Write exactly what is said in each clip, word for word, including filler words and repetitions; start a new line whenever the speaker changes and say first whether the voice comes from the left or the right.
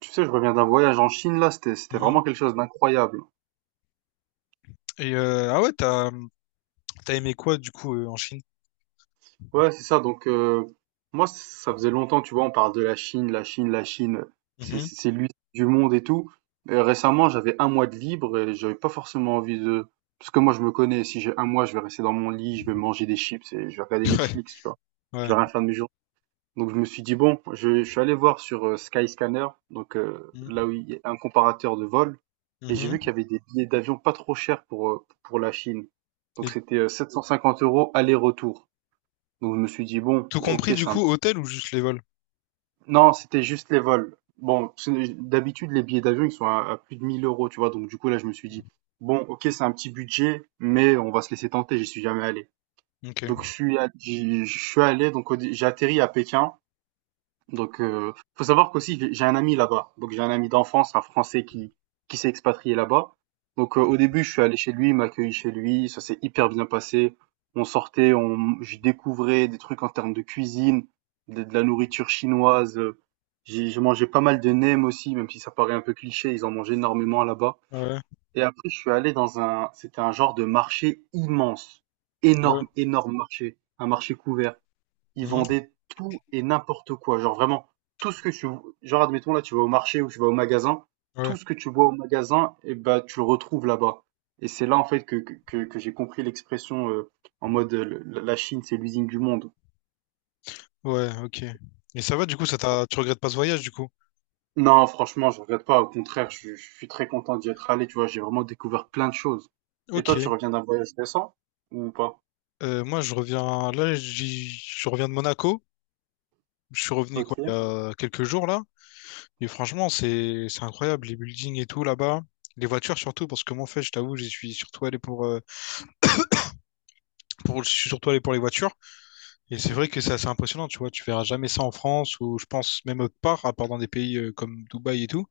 right: Tu sais, je reviens d'un voyage en Chine, là, c'était, c'était
left: Mhm.
right: vraiment quelque chose d'incroyable.
left: Et euh, ah ouais, t'as t'as aimé quoi du coup euh, en Chine?
right: Ouais, c'est ça, donc euh, moi, c- ça faisait longtemps, tu vois, on parle de la Chine, la Chine, la Chine, c'est
left: Mhm.
right: c'est- c'est l'usine du monde et tout. Euh, récemment, j'avais un mois de libre et j'avais pas forcément envie de... Parce que moi, je me connais, si j'ai un mois, je vais rester dans mon lit, je vais manger des chips et je vais regarder Netflix, tu vois.
left: Ouais, ouais.
right: Je vais rien faire de mes journées. Donc je me suis dit, bon, je, je suis allé voir sur euh, Skyscanner, donc euh,
left: Mhm.
right: là où il y a un comparateur de vol, et j'ai
left: Mhm.
right: vu qu'il y avait des billets d'avion pas trop chers pour, euh, pour la Chine.
left: Et
right: Donc c'était euh, sept cent cinquante euros aller-retour. Donc je me suis dit, bon,
left: tout
right: ok,
left: compris du
right: c'est un...
left: coup, hôtel ou juste les vols?
right: Non, c'était juste les vols. Bon, c'est- d'habitude, les billets d'avion, ils sont à, à plus de mille euros, tu vois. Donc du coup, là, je me suis dit, bon, ok, c'est un petit budget, mais on va se laisser tenter, j'y suis jamais allé.
left: Ok.
right: Donc je suis, allé- j'y- je suis allé, donc au dé- j'ai atterri à Pékin. Donc, euh, faut savoir qu'aussi j'ai j'ai un ami là-bas. Donc j'ai un ami d'enfance, un Français qui qui s'est expatrié là-bas. Donc euh, au
left: Mhm.
right: début, je suis allé chez lui, il m'a accueilli chez lui, ça s'est hyper bien passé. On sortait, on, j'y découvrais des trucs en termes de cuisine, de, de la nourriture chinoise. euh, J'ai j'ai mangé pas mal de nems aussi, même si ça paraît un peu cliché, ils en mangent énormément là-bas.
left: Ouais,
right: Et après, je suis allé dans un, c'était un genre de marché immense,
left: ouais,
right: énorme, énorme marché, un marché couvert, ils
left: Mhm.
right: vendaient tout et n'importe quoi. Genre vraiment, tout ce que tu, genre admettons là, tu vas au marché ou tu vas au magasin,
left: Ouais,
right: tout ce que tu vois au magasin, et bah tu le retrouves là-bas. Et c'est là en fait que, que, que- que j'ai compris l'expression euh, en mode euh, le- la Chine c'est l'usine du monde.
left: ouais, ok. Et ça va du coup, ça t'a, tu regrettes pas ce voyage du coup?
right: Non, franchement, je regrette pas. Au contraire, je, je suis très content d'y être allé. Tu vois, j'ai vraiment découvert plein de choses. Et toi,
left: Ok.
right: tu reviens d'un voyage récent ou pas?
left: Euh, moi, je reviens là, j'y- je reviens de Monaco. Je suis revenu quoi, il y
right: Ok.
left: a quelques jours là. Et franchement, c'est c'est incroyable les buildings et tout là-bas, les voitures surtout parce que moi, en fait, je t'avoue, j'y suis surtout allé pour euh, pour je suis surtout allé pour les voitures. Et c'est vrai que c'est assez impressionnant, tu vois, tu verras jamais ça en France ou je pense même autre part, à part dans des pays euh, comme Dubaï et tout.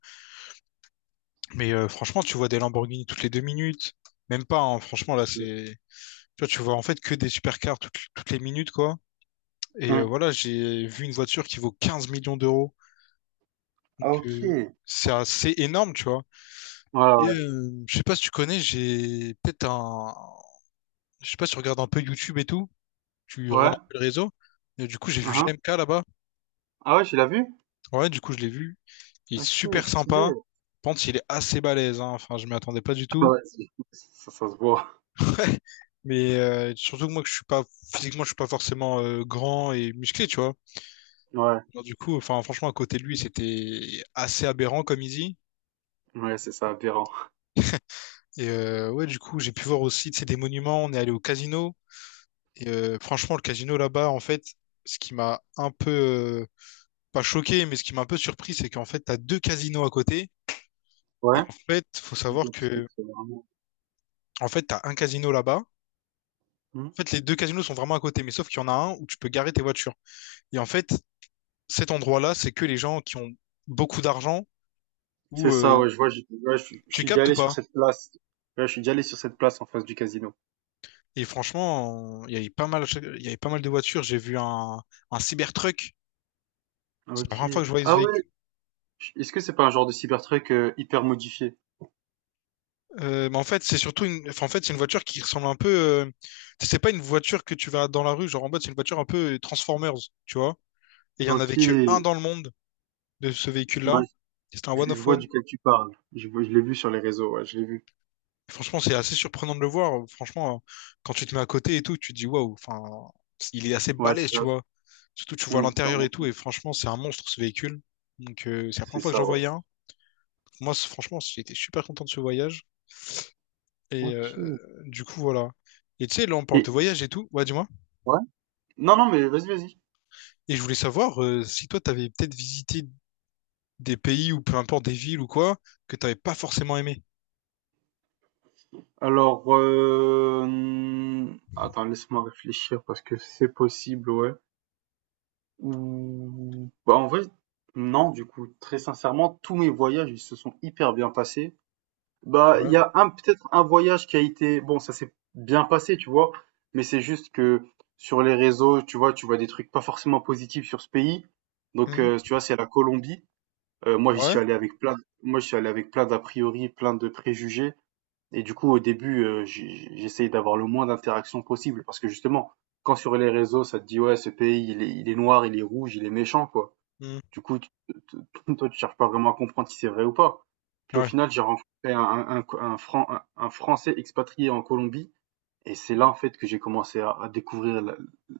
left: Mais euh, franchement, tu vois des Lamborghini toutes les deux minutes, même pas, hein, franchement, là, c'est. Tu vois, tu vois en fait que des supercars toutes, toutes les minutes, quoi. Et euh,
right: Hmm.
left: voilà, j'ai vu une voiture qui vaut quinze millions d'euros millions d'euros. Donc,
right: Ah, ok.
left: euh,
right: Ouais,
left: c'est assez énorme, tu vois. Et
right: ouais.
left: euh, je sais pas si tu connais, j'ai peut-être un. Je sais pas si tu regardes un peu YouTube et tout, tu regardes
right: Ouais.
left: un peu le réseau. Et du coup, j'ai vu G
right: Uhum.
left: M K là-bas.
right: Ah ouais, tu l'as vu?
left: Ouais, du coup, je l'ai vu. Il est
right: Ok,
left: super
right: stylé.
left: sympa. je pense qu'il est assez balèze, hein. Enfin, je m'y attendais pas du tout.
right: Ouais, c'est- ça, ça se voit.
left: Mais euh, surtout que moi, que je suis pas physiquement, je suis pas forcément euh, grand et musclé, tu vois.
right: Ouais,
left: Alors, du coup, enfin, franchement, à côté de lui, c'était assez aberrant comme il dit.
right: ouais, c'est ça, aberrant.
left: Et euh, ouais, du coup, j'ai pu voir aussi, tu sais, des monuments. On est allé au casino. Et euh, franchement, le casino là-bas, en fait, ce qui m'a un peu euh, pas choqué, mais ce qui m'a un peu surpris, c'est qu'en fait, t'as deux casinos à côté. Et
right: Ouais,
left: en fait, faut savoir
right: donc donc
left: que,
right: c'est vraiment.
left: en fait, t'as un casino là-bas.
right: Hmm.
left: En fait, les deux casinos sont vraiment à côté, mais sauf qu'il y en a un où tu peux garer tes voitures. Et en fait, cet endroit-là, c'est que les gens qui ont beaucoup d'argent ou
right: C'est ça,
left: euh,
right: ouais, je vois, je, ouais, je, je
left: tu
right: suis déjà
left: captes ou
right: allé sur
left: pas?
right: cette place. Ouais, je suis déjà allé sur cette place en face du casino.
left: Et franchement, il y avait pas mal, il y avait pas mal de voitures. J'ai vu un, un Cybertruck. C'est la
right: Ok.
left: première fois que je voyais ce
right: Ah ouais,
left: véhicule.
right: je- est-ce que c'est pas un genre de Cybertruck euh, hyper modifié?
left: Euh, mais en fait, c'est surtout une, enfin, en fait, c'est une voiture qui ressemble un peu. euh, C'est pas une voiture que tu vas dans la rue, genre en mode, c'est une voiture un peu Transformers, tu vois. Et il y en
right: Ok,
left: avait que un dans le monde de ce
right: bah,
left: véhicule-là. C'était un
right: je,
left: one
right: je
left: of
right: vois
left: one.
right: duquel tu parles. Je, vois- je l'ai vu sur les réseaux, ouais, je l'ai vu.
left: Franchement, c'est assez surprenant de le voir. Franchement, euh, quand tu te mets à côté et tout, tu te dis waouh, enfin, il est assez
right: Ouais, c'est
left: balèze,
right: ça.
left: tu vois. Surtout, tu vois
right: Hmm, c'est
left: l'intérieur
right: vraiment-
left: et tout,
right: cool.
left: et franchement, c'est un monstre ce véhicule. Donc, euh, c'est la
right: C'est
left: première fois que
right: ça,
left: j'en
right: ouais.
left: voyais un. Moi, c'est- franchement, j'étais super content de ce voyage. Et
right: Ok.
left: euh, du coup, voilà. Et tu sais, là, on parle
right: Et,
left: de voyage et tout. Ouais, dis-moi.
right: ouais? Non, non, mais vas-y, vas-y.
left: Et je voulais savoir euh, si toi, t'avais peut-être visité des pays ou peu importe des villes ou quoi, que t'avais pas forcément aimé.
right: Alors, heu, attends, laisse-moi réfléchir parce que c'est possible, ouais. Ou, bah, en vrai, non, du coup, très sincèrement, tous mes voyages, ils se sont hyper bien passés. Bah, il
left: Ouais.
right: y a un peut-être un voyage qui a été bon, ça s'est bien passé, tu vois? Mais c'est juste que sur les réseaux, tu vois, tu vois des trucs pas forcément positifs sur ce pays. Donc,
left: Mhm.
right: heu, tu vois, c'est la Colombie. Heu, moi, j'y
left: Ouais.
right: suis allé avec plein moi, j'y suis allé avec plein d'a priori, plein de préjugés. Et du coup, au début, heu, j'ai j'essayais d'avoir le moins d'interactions possible parce que justement, quand sur les réseaux, ça te dit: «Ouais, ce pays, il est il est noir, il est rouge, il est méchant», quoi.
left: Mhm.
right: Du coup, tu te toi, tu cherches pas vraiment à comprendre si c'est vrai ou pas. Puis au
left: Ouais.
right: final, j'ai rencontré un un un un Fran un un Français expatrié en Colombie et c'est là, en fait, que j'ai commencé à, à découvrir la,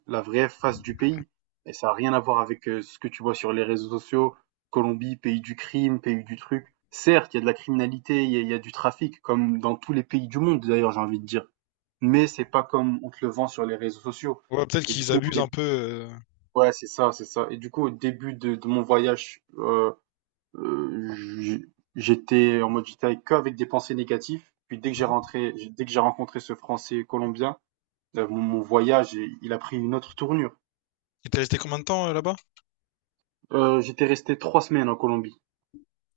right: la vraie face du pays. Et ça n'a rien à voir avec euh, ce que tu vois sur les réseaux sociaux. Colombie, pays du crime, pays du truc. Certes, il y a de la criminalité, il y a, il y a du trafic, comme dans tous les pays du monde, d'ailleurs, j'ai envie de dire. Mais c'est pas comme on te le vend sur les réseaux sociaux.
left: Ouais, peut-être
right: Et du
left: qu'ils
right: coup, au
left: abusent
right: dé-
left: un peu. euh,
right: ouais, c'est ça, c'est ça. Et du coup, au début de, de mon voyage, euh, euh, j- j'étais en mode, j'étais avec- que avec des pensées négatives. Puis dès que j'ai
left: mmh.
right: rentré, Dès que j'ai rencontré ce Français colombien, euh, mon, mon voyage, il il a pris une autre tournure.
left: Il t'est resté combien de temps euh, là-bas?
right: Euh, j'étais resté trois semaines en Colombie.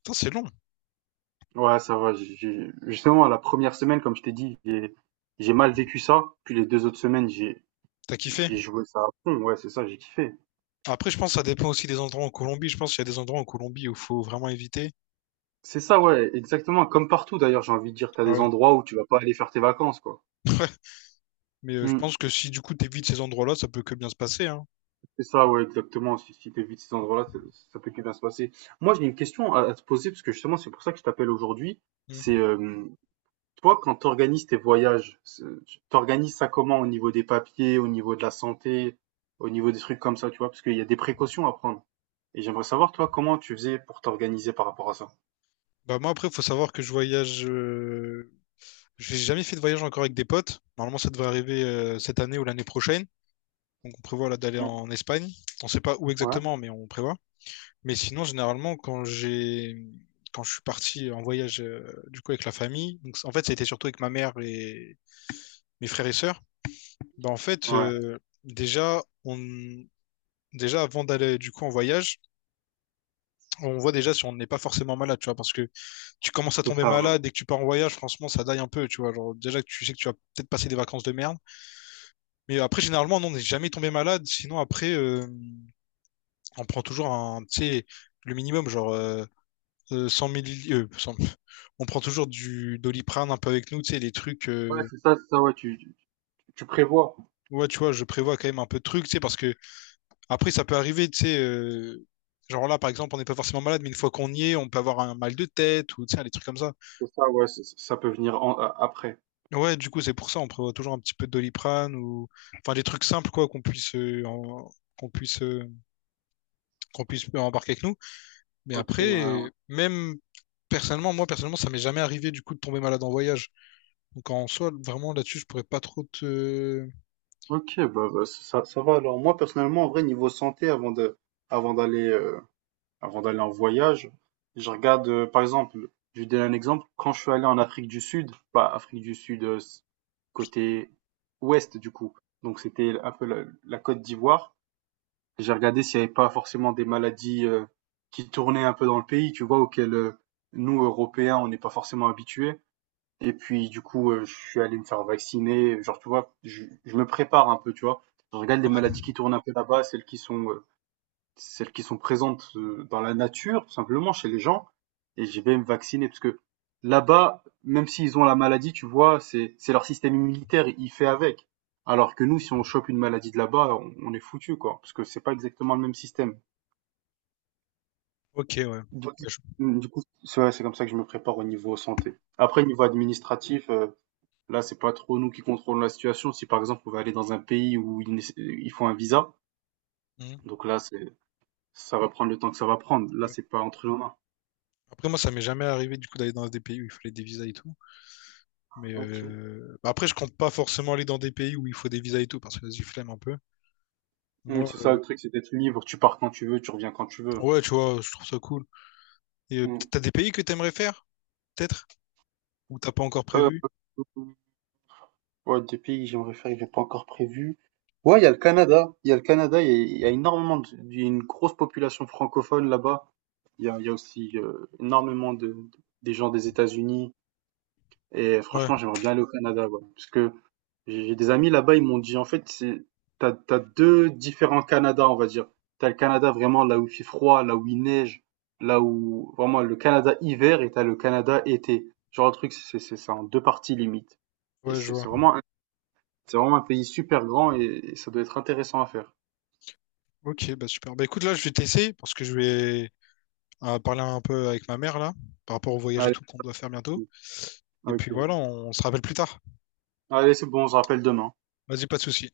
left: Putain, c'est long.
right: Ouais, ça va. j'ai- j'ai- Justement, la première semaine, comme je t'ai dit, j'ai j'ai mal vécu ça. Puis les deux autres semaines, j'ai
left: T'as kiffé?
right: j'ai joué ça à fond. Ouais, c'est ça, j'ai kiffé.
left: Après, je pense que ça dépend aussi des endroits en Colombie. Je pense qu'il y a des endroits en Colombie où il faut vraiment éviter.
right: C'est ça, ouais, exactement. Comme partout, d'ailleurs, j'ai envie de dire, t'as
left: Ah
right: des
left: Ouais.
right: endroits où tu vas pas aller faire tes vacances, quoi.
left: Mais euh, je
right: Hmm,
left: pense que si du coup t'évites ces endroits-là, ça peut que bien se passer, hein.
right: c'est ça, ouais, exactement. Si, si t'évites ces endroits-là, ça, ça peut que bien se passer. Moi, j'ai une question à, à te poser, parce que justement, c'est pour ça que je t'appelle aujourd'hui. C'est
left: Mm.
right: euh, Toi, quand tu organises tes voyages, c'est- tu organises ça comment au niveau des papiers, au niveau de la santé, au niveau des trucs comme ça, tu vois, parce qu'il y a des précautions à prendre. Et j'aimerais savoir, toi, comment tu faisais pour t'organiser par rapport à ça.
left: Bah moi après, faut savoir que je voyage. euh, J'ai jamais fait de voyage encore avec des potes. Normalement, ça devrait arriver euh, cette année ou l'année prochaine. Donc on prévoit là d'aller
right: Mm.
left: en Espagne. On sait pas où
right: Ouais,
left: exactement, mais on prévoit. Mais sinon, généralement, quand j'ai quand je suis parti en voyage euh, du coup avec la famille, donc en fait, ça a été surtout avec ma mère et, mes frères et sœurs, bah en fait,
right: ouais,
left: euh, déjà, on, déjà avant d'aller du coup en voyage, on voit déjà si on n'est pas forcément malade, tu vois, parce que tu commences à
right: c'est
left: tomber
right: ça. Ouais,
left: malade dès que tu pars en voyage, franchement, ça daille un peu, tu vois. Genre, déjà que tu sais que tu vas peut-être passer des vacances de merde. Mais après, généralement, non, on n'est jamais tombé malade, sinon après, euh, on prend toujours un, tu sais, le minimum, genre euh, euh, cent milli- euh, cent on prend toujours du Doliprane un peu avec nous, tu sais, les trucs.
right: ouais,
left: euh,
right: c'est ça, c'est ça, ouais, tu, tu tu prévois.
left: Ouais, tu vois, je prévois quand même un peu de trucs, tu sais, parce que Après, ça peut arriver, tu sais, euh, genre là, par exemple, on n'est pas forcément malade, mais une fois qu'on y est, on peut avoir un mal de tête ou, tu sais, des trucs comme ça.
right: C'est ça, ouais, c'est- c'est- ça peut venir en- a- après.
left: Ouais, du coup, c'est pour ça, on prévoit toujours un petit peu de Doliprane ou, enfin, des trucs simples, quoi, qu'on puisse, euh, en- qu'on puisse, euh, qu'on puisse embarquer avec nous. Mais
right: Ok,
left: après,
right: ouais.
left: euh, même personnellement, moi, personnellement, ça m'est jamais arrivé, du coup, de tomber malade en voyage. Donc, en soi, vraiment, là-dessus, je pourrais pas trop te.
right: Ok, bah, bah, ça, ça va. Alors, moi, personnellement, en vrai, niveau santé, avant de, avant d'aller, euh, avant d'aller en voyage. Je regarde, euh, par exemple, je vais donner un exemple. Quand je suis allé en Afrique du Sud, pas Afrique du Sud, euh, s- côté ouest du coup, donc c'était un peu la, la Côte d'Ivoire, j'ai regardé s'il n'y avait pas forcément des maladies euh, qui tournaient un peu dans le pays, tu vois, auxquelles euh, nous, Européens, on n'est pas forcément habitués. Et puis, du coup, euh, je suis allé me faire vacciner. Genre, tu vois, je, je me prépare un peu, tu vois. Je regarde les
left: Ouais.
right: maladies qui tournent un peu là-bas, celles qui sont euh, celles qui sont présentes euh, dans la nature, tout simplement, chez les gens, et je vais me vacciner parce que là-bas, même s'ils ont la maladie, tu vois, c'est c'est leur système immunitaire, il fait avec. Alors que nous, si on chope une maladie de là-bas, on, on est foutu, quoi, parce que c'est pas exactement le même système.
left: Ok, ouais.
right: Du coup,
left: Ouais, je-
right: du coup, c'est ouais, c'est comme ça que je me prépare au niveau santé. Après, niveau administratif, euh, là, c'est pas trop nous qui contrôlons la situation. Si par exemple, on va aller dans un pays où ils, nécess- ils font un visa,
left: Mhm,
right: donc là, c'est ça va prendre le temps que ça va prendre. Là,
left: ouais.
right: c'est pas entre nos mains.
left: Après, moi, ça m'est jamais arrivé, du coup, d'aller dans des pays où il fallait des visas et tout. Mais
right: Ok.
left: euh, bah après, je compte pas forcément aller dans des pays où il faut des visas et tout, parce que j'ai y flemme un peu.
right: Mmh,
left: Moi,
right: c'est ça
left: euh,
right: le truc, c'est d'être libre. Tu pars quand tu veux, tu reviens quand tu veux.
left: ouais, tu vois, je trouve ça cool. Et euh, peut-être
right: Mmh.
left: t'as des pays que t'aimerais faire, peut-être? Ou t'as pas encore
right: Euh,
left: prévu?
right: ouais, des pays que j'aimerais faire, que j'ai pas encore prévu. Ouais, il y a le Canada. Il y a le Canada, il y a, il y a énormément de, il y a une grosse population francophone là-bas. Il y a, il y a aussi euh, énormément de, des gens des États-Unis. Et
left: Ouais,
right: franchement, j'aimerais bien aller au Canada, ouais, parce que J'ai j'ai des amis là-bas, ils m'ont dit, en fait, c'est, t'as, t'as deux différents Canada, on va dire. T'as le Canada vraiment là où il fait froid, là où il neige, là où vraiment le Canada hiver et t'as le Canada été. Genre le truc, c'est, c'est, c'est en deux parties limite. Et
left: ouais, je
right: c'est,
left: vois.
right: c'est vraiment, un- c'est vraiment un pays super grand et, et ça doit être intéressant à faire.
left: Ok, bah super. Bah écoute, là, je vais t'essayer, parce que je vais euh, parler un peu avec ma mère, là, par rapport au voyage et
right: Allez,
left: tout qu'on doit faire bientôt. Et puis
right: ok.
left: voilà, on se rappelle plus tard.
right: Allez, c'est bon, on se rappelle demain.
left: Vas-y, pas de souci.